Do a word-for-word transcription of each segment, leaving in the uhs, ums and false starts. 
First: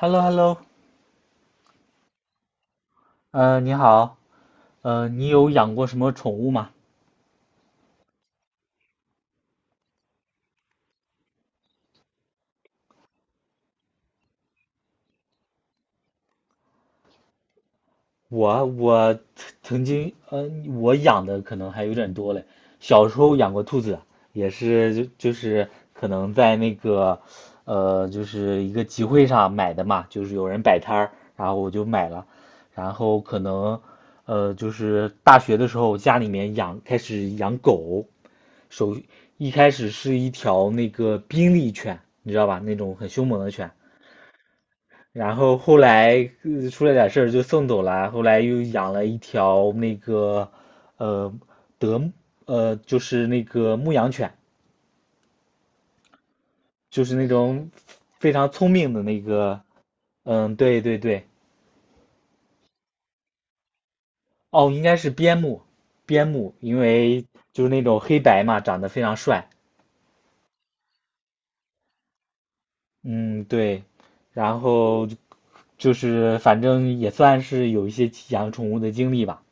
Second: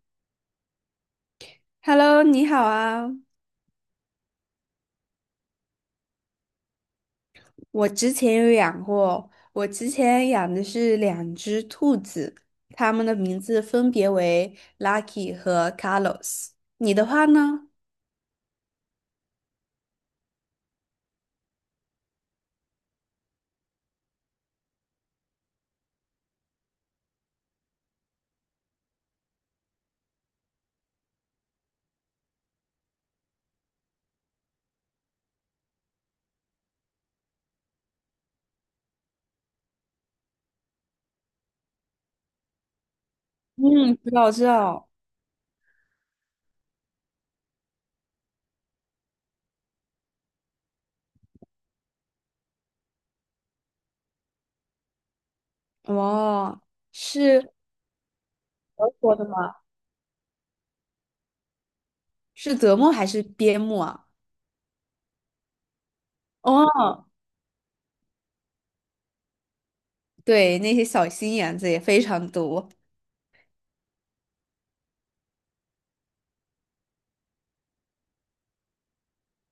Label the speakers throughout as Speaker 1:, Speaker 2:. Speaker 1: h e l l o h e l l o
Speaker 2: Hello，你好啊！
Speaker 1: 呃，你好。呃，你有养过什么宠物吗？
Speaker 2: 我之前有养过，我之前养的是两只兔子，它们的名字分别为 Lucky 和 Carlos。你的话呢？
Speaker 1: 我我曾经，呃，我养的可能还有点多嘞。小时候养过兔子，也是就就是可能在那个，呃，就是一个集会上买的嘛，就是有人摆摊儿，然后我就买了。然后可能，呃，就是大学的时候家里面养开始养狗。首一开始是一条那个宾利犬，你知道吧？那种很凶猛的犬。
Speaker 2: 嗯，知道知道。
Speaker 1: 然后后来，呃出了点事儿就送走了，后来又养了一条那个，呃德呃就是那个牧羊犬，
Speaker 2: 哦，
Speaker 1: 就是那
Speaker 2: 是
Speaker 1: 种非常聪
Speaker 2: 德
Speaker 1: 明的
Speaker 2: 国
Speaker 1: 那
Speaker 2: 的吗？
Speaker 1: 个。嗯，对对对。
Speaker 2: 是德牧还是边牧啊？
Speaker 1: 哦，应该是边牧。边牧，因
Speaker 2: 哦，
Speaker 1: 为就是那种黑白嘛，长得非常帅。
Speaker 2: 对，那些小心眼子也非常多。
Speaker 1: 嗯，对，然后就是反正也算是有一些养宠物的经历吧。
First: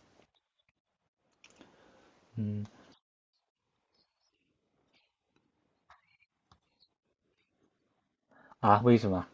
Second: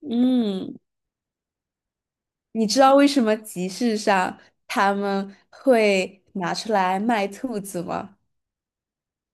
Speaker 2: 嗯，
Speaker 1: 嗯。
Speaker 2: 你知道为什么集市上他们会拿出来卖兔子吗？
Speaker 1: 啊，为什么？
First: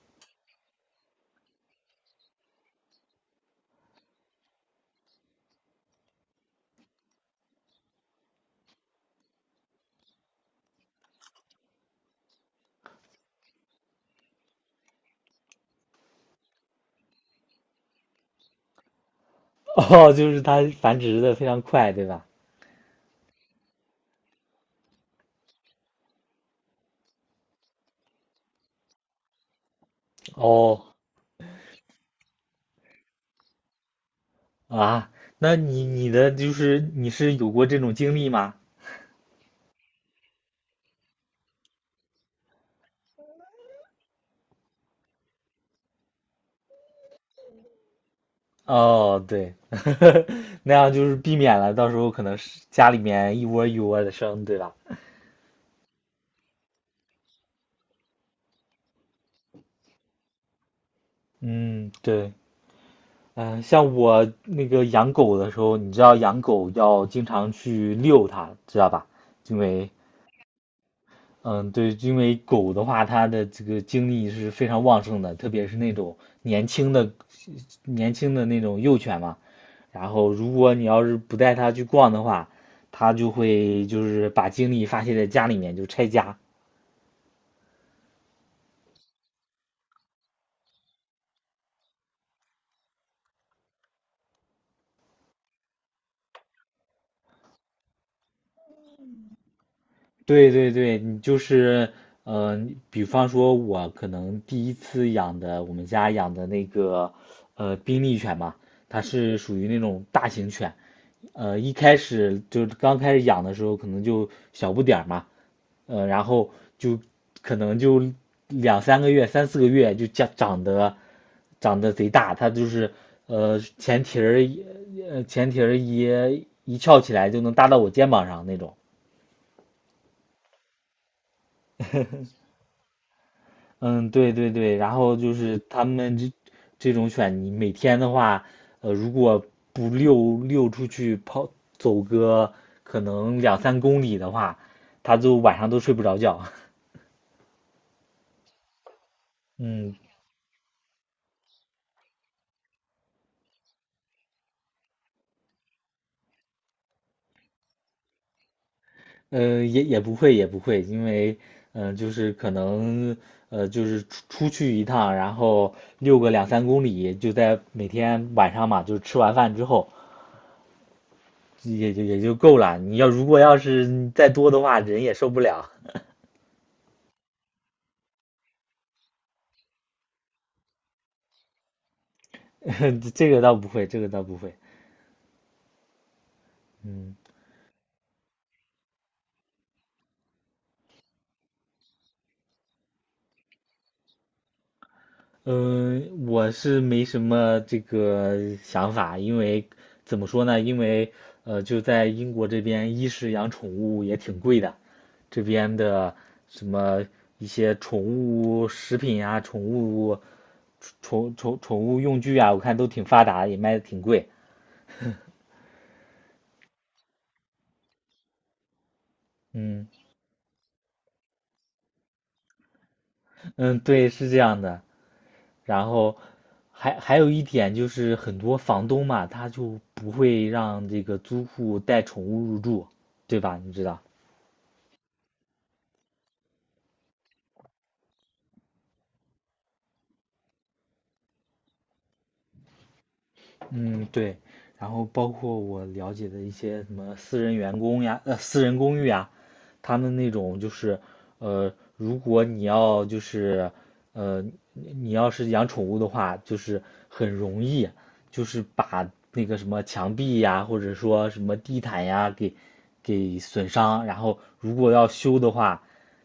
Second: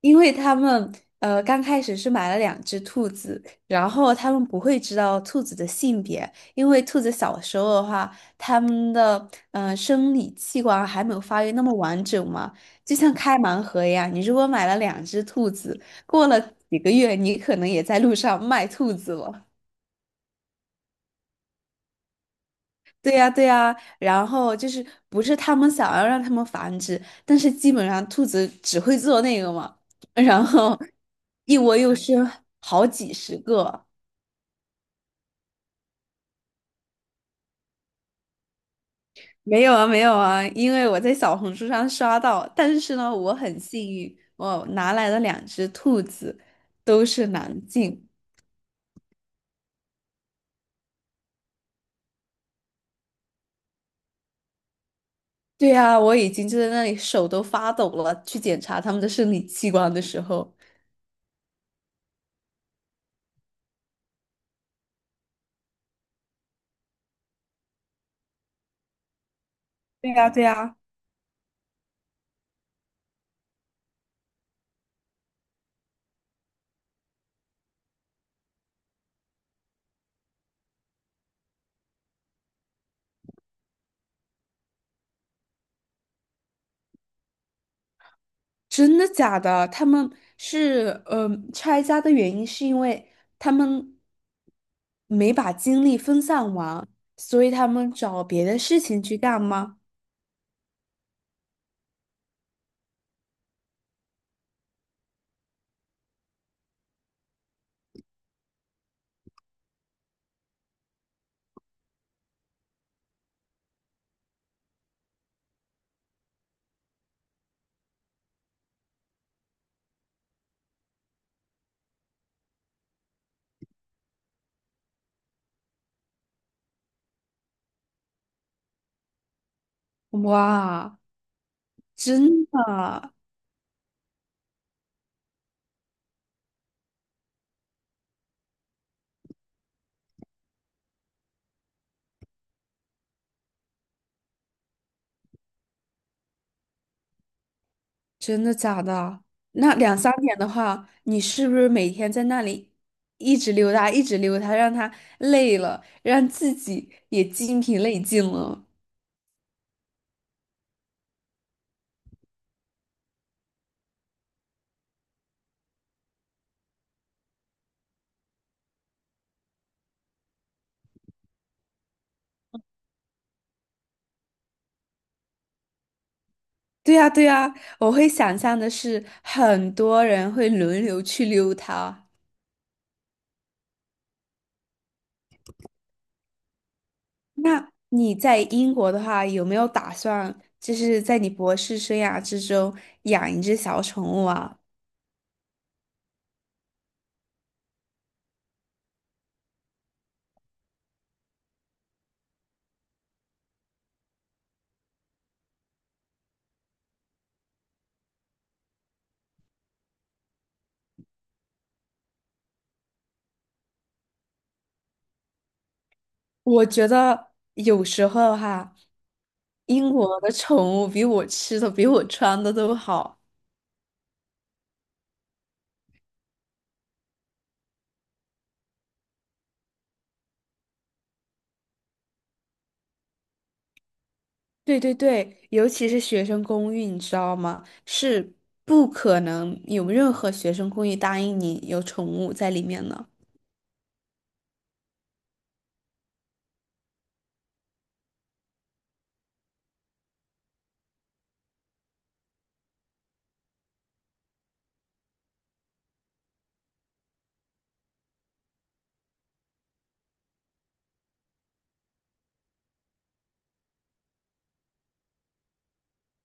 Speaker 2: 因为他们呃刚开始是买了两只兔子，然后他们不会知道兔子的性别，因为兔子小时候的话，他们的呃生理器官还没有发育那么完整嘛，就像开盲盒一样。你如果买了两只兔子，过了几个月，你可能也在路上卖兔子了。
Speaker 1: 哦，就是它繁殖的非常快，对吧？
Speaker 2: 对呀，对呀，然后就是不是他们想要让他们繁殖，但是基本上兔子只会做那个嘛，然后
Speaker 1: 哦。
Speaker 2: 一窝又生好几十个。
Speaker 1: 啊，那你你的就是你是有过这种经历吗？
Speaker 2: 没有啊，没有啊，因为我在小红书上刷到，但是呢，我很幸运，我拿来的两只兔子都是男性。
Speaker 1: 哦，对。那样就是避免了到时候可能是家里面一窝一窝的生，对吧？
Speaker 2: 对呀，我已经就在那里手都发抖了，去检查他们的生理器官的时候。
Speaker 1: 嗯，对。嗯、像我那个养狗的时候，你知道养狗要经常去遛它，知道吧？因为，
Speaker 2: 对呀，对呀。
Speaker 1: 嗯，对，因为狗的话，它的这个精力是非常旺盛的，特别是那种年轻的年轻的那种幼犬嘛。然后如果你要是不带它去逛的话，它就会就是把精力发泄在家里面，就拆家。
Speaker 2: 真的假的？他们是嗯呃拆家的原因是因为他们没把精力分散完，所以他们找别的事情去干吗？
Speaker 1: 对对对，你就是，呃，比方说，我可能第一次养的，我们家养的那个，呃，宾利犬嘛，它是属于那种大型犬。呃，一开始就是刚开始养的时候，可能就小不点儿嘛。呃，然后就可能就两三个月、三四个月就长长得长得贼大。它就是呃前蹄儿一呃前蹄儿一一翘起来就能搭到我肩膀上那种。
Speaker 2: 哇，真的
Speaker 1: 嗯，对对对，然后就是他们这这种犬，你每天的话，呃，如果不遛遛出去跑走个可能两三公里的话，它就晚上都睡不着觉。
Speaker 2: 真的假的？那
Speaker 1: 嗯。
Speaker 2: 两三点的话，你是不是每天在那里一直溜达，一直溜达，让他累了，让自己也精疲力尽了？
Speaker 1: 呃，也也不会也不会，因为嗯、呃就是可能呃，就是出出去一趟，然后遛个两三公里，就在每天晚上嘛，就是吃完饭之后，也就也就够了。你要如果要是再多的话，人也受不了。
Speaker 2: 对呀，对呀，我会想象的是，很多人会轮流去溜它。
Speaker 1: 这个倒不会，这个倒不会。嗯
Speaker 2: 那你在英国的话，有没有打算就是在你博士生涯之中养一只小宠物啊？
Speaker 1: 嗯、呃我是没什么这个想法。因为怎么说呢？因为呃，就在英国这边，一是养宠物也挺贵的，这边的什么一些宠物食品啊、宠物宠宠宠物用具啊，我看都挺发达，也卖的挺贵。
Speaker 2: 我觉得有时候哈，
Speaker 1: 嗯
Speaker 2: 英国的宠物比我吃的、比我穿的都好。
Speaker 1: 嗯，对，是这样的。然后还还有一点就是很多房东嘛，他就不会让这个租户带宠物入住，对吧？你知道。
Speaker 2: 对对对，尤其是学生公寓，你知道吗？是不可能有任何学生公寓答应你有宠物在里面的。
Speaker 1: 嗯，对，然后包括我了解的一些什么私人员工呀，呃，私人公寓呀，他们那种就是，呃，如果你要就是，呃，你要是养宠物的话，就是很容易，就是把那个什么墙壁呀，或者说什么地毯呀，给给损伤。然后如果要修的话，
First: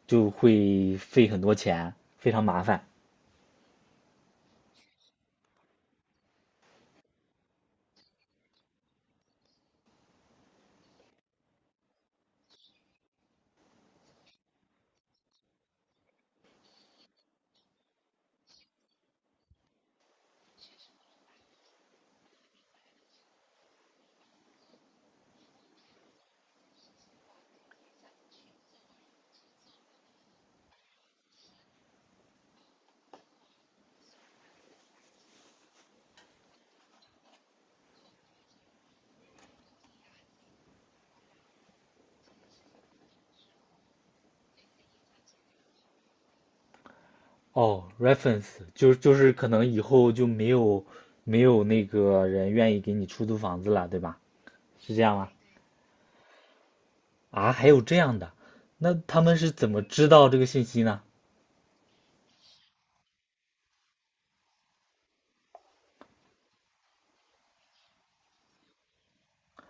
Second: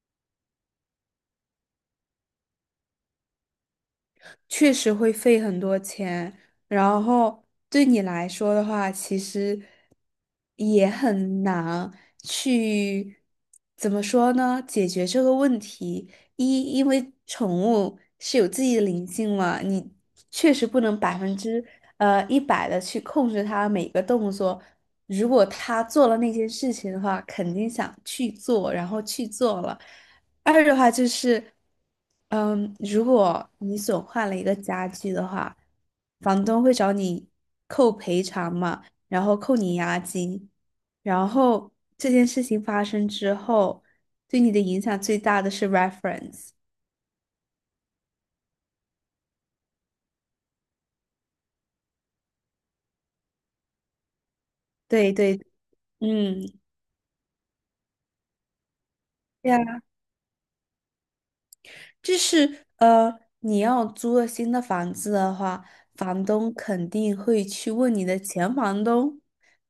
Speaker 1: 就会费很多钱，非常麻烦。
Speaker 2: 确实会费很多钱，然后对你来说的话，其实也很难去怎么说呢？解决这个问题，一因为宠物是有自己的灵性嘛，你确实不能百分之呃一百的去控制它每个动作。如果它做了那些事情的话，肯定想去做，然后去做了。二的话就是，嗯，如果你损坏了一个家具的话，房东会找你扣赔偿嘛，然后扣你押金，然后这件事情发生之后，对你的影响最大的是 reference。
Speaker 1: 哦，reference 就是就是可能以后就没有没有那个人愿意给你出租房子了，对吧？是这
Speaker 2: 对
Speaker 1: 样吗？
Speaker 2: 对，嗯，
Speaker 1: 啊，还有这样的。那他们是
Speaker 2: 对
Speaker 1: 怎么
Speaker 2: 啊
Speaker 1: 知道这个信息呢？
Speaker 2: 就是呃，你要租了新的房子的话，房东肯定会去问你的前房东，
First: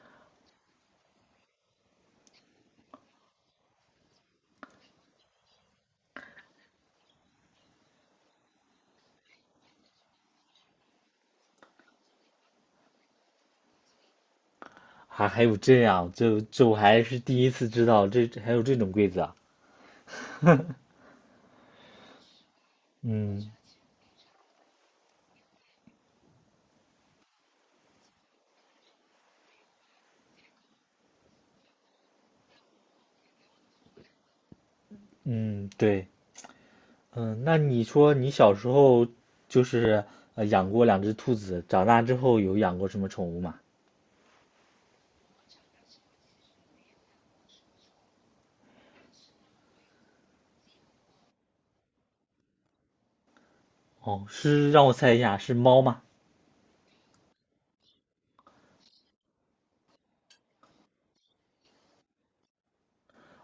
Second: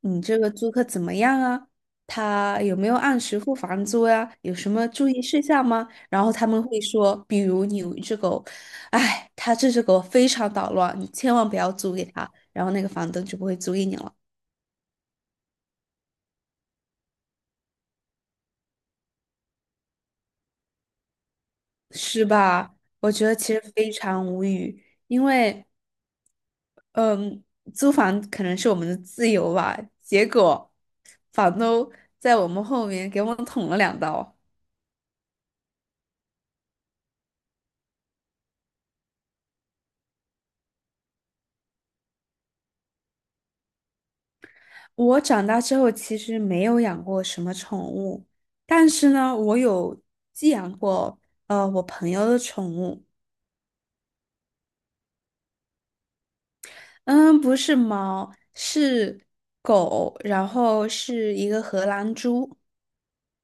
Speaker 2: 你这个租客怎么样啊？他有没有按时付房租呀？有什么注意事项吗？然后他们会说，比如你有一只狗，哎，他这只狗非常捣乱，你千万不要租给他，然后那个房东就不会租给你了，
Speaker 1: 啊，还有这样，这这我还是第一次知道，这这还有这种规则啊。
Speaker 2: 是吧？我觉得
Speaker 1: 嗯
Speaker 2: 其实非常无语，因为。嗯，租房可能是我们的自由吧，结果房东在我们后面给我们捅了两刀。
Speaker 1: 嗯，对。嗯，那你说你小时候就是呃养过两只兔子，长大之后有养过什么宠物吗？
Speaker 2: 我长大之后其实没有养过什么宠物，但是呢，我有寄养过呃我朋友的宠物，
Speaker 1: 哦，是让我猜一下，是猫吗？
Speaker 2: 嗯，不是猫，是狗，然后是一个荷兰猪。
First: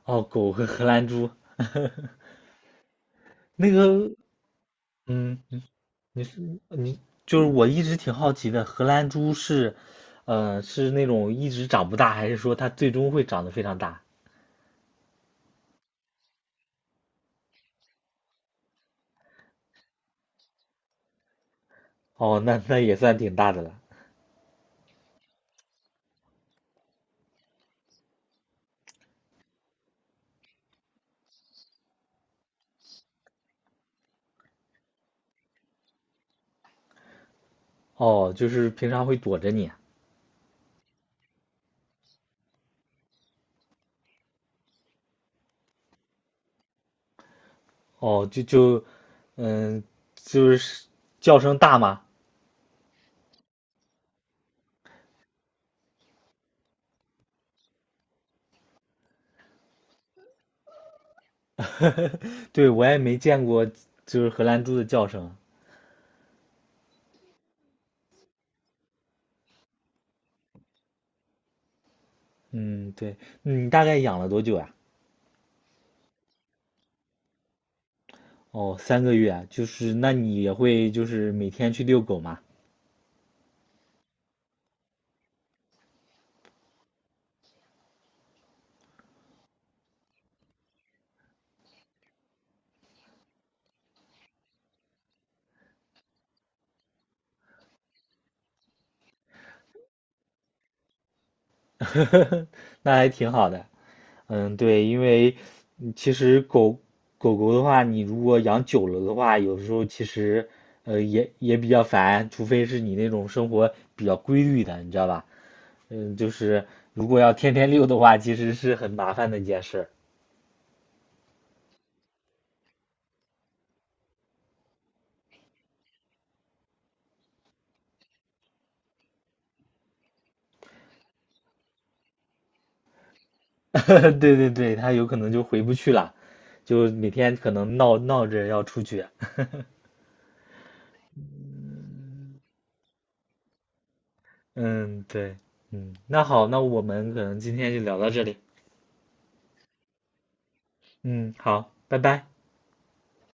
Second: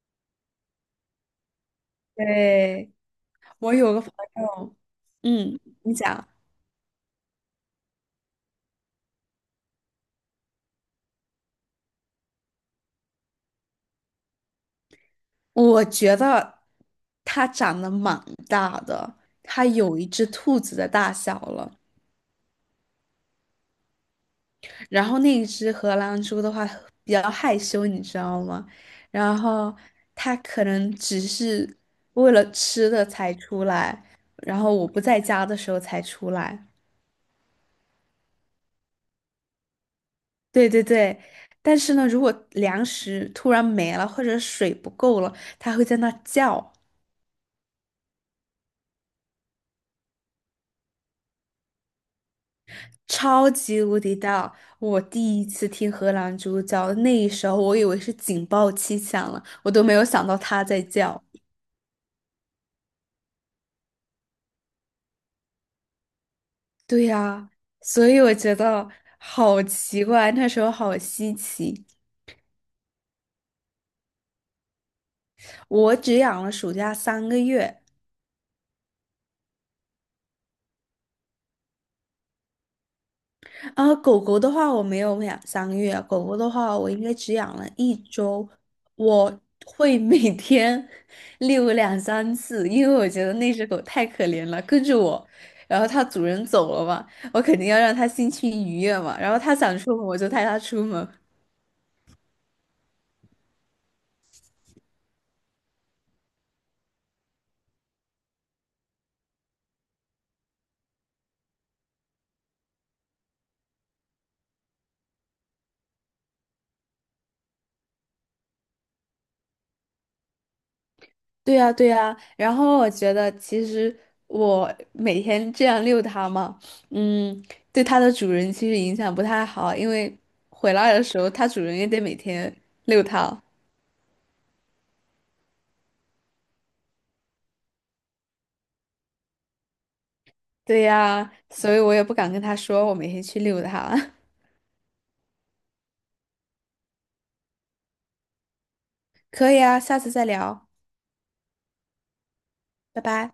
Speaker 1: 哦，狗和荷兰猪。
Speaker 2: 对，
Speaker 1: 那
Speaker 2: 我有个
Speaker 1: 个，
Speaker 2: 朋友，
Speaker 1: 嗯，
Speaker 2: 嗯，你
Speaker 1: 你
Speaker 2: 讲。
Speaker 1: 是你就是我一直挺好奇的。荷兰猪是，呃，是那种一直长不大，还是说它最终会长得非常大？
Speaker 2: 我觉得它长得蛮大的，它有一只兔子的大小了。
Speaker 1: 哦，那那也算挺大的了。
Speaker 2: 然后那一只荷兰猪的话比较害羞，你知道吗？然后它可能只是为了吃的才出来，然后我不在家的时候才出来。
Speaker 1: 哦，就是平常会躲着你啊。
Speaker 2: 对对对，但是呢，如果粮食突然没了或者水不够了，它会在那叫。
Speaker 1: 哦，就就，嗯，就是叫声大吗？
Speaker 2: 超级无敌大！我第一次听荷兰猪叫，那一时候我以为是警报器响了，我都没有想到它在叫。
Speaker 1: 对，我也没见过，就是荷兰猪的叫声。
Speaker 2: 对呀，所以我觉得好奇怪，那时候好稀奇。
Speaker 1: 嗯，对。你大概养了多久呀？
Speaker 2: 我只养了暑假三个月，
Speaker 1: 哦，三个月啊，就是那你也会就是每天去遛狗吗？
Speaker 2: 啊，狗狗的话我没有养三个月，狗狗的话我应该只养了一周。我会每天 遛两三次，因为我觉得那只狗太可怜了，跟着我，然后它主人走了嘛，我肯定要让它心情愉悦嘛，然后它想出门我就带它出门。
Speaker 1: 那还挺好的。嗯，对，因为嗯其实狗狗狗的话，你如果养久了的话，有时候其实呃也也比较烦，除非是你那种生活比较规律的，你知道吧？嗯，就是如果要天天遛的话，其实是很麻烦的一件事。
Speaker 2: 对呀，对呀，然后我觉得其实我每天这样遛它嘛，嗯，对它的主人其实影响不太好，因为回来的时候它主人也得每天遛它。
Speaker 1: 对对对，它有可能就回不去了，就每天可能闹闹着要出去。
Speaker 2: 对呀，所以我也不敢跟他说我每天去遛他。
Speaker 1: 嗯，对。嗯，那好，那我们可能今天就聊到这里。
Speaker 2: 可以啊，下次再聊，
Speaker 1: 嗯，好，拜拜。
Speaker 2: 拜拜。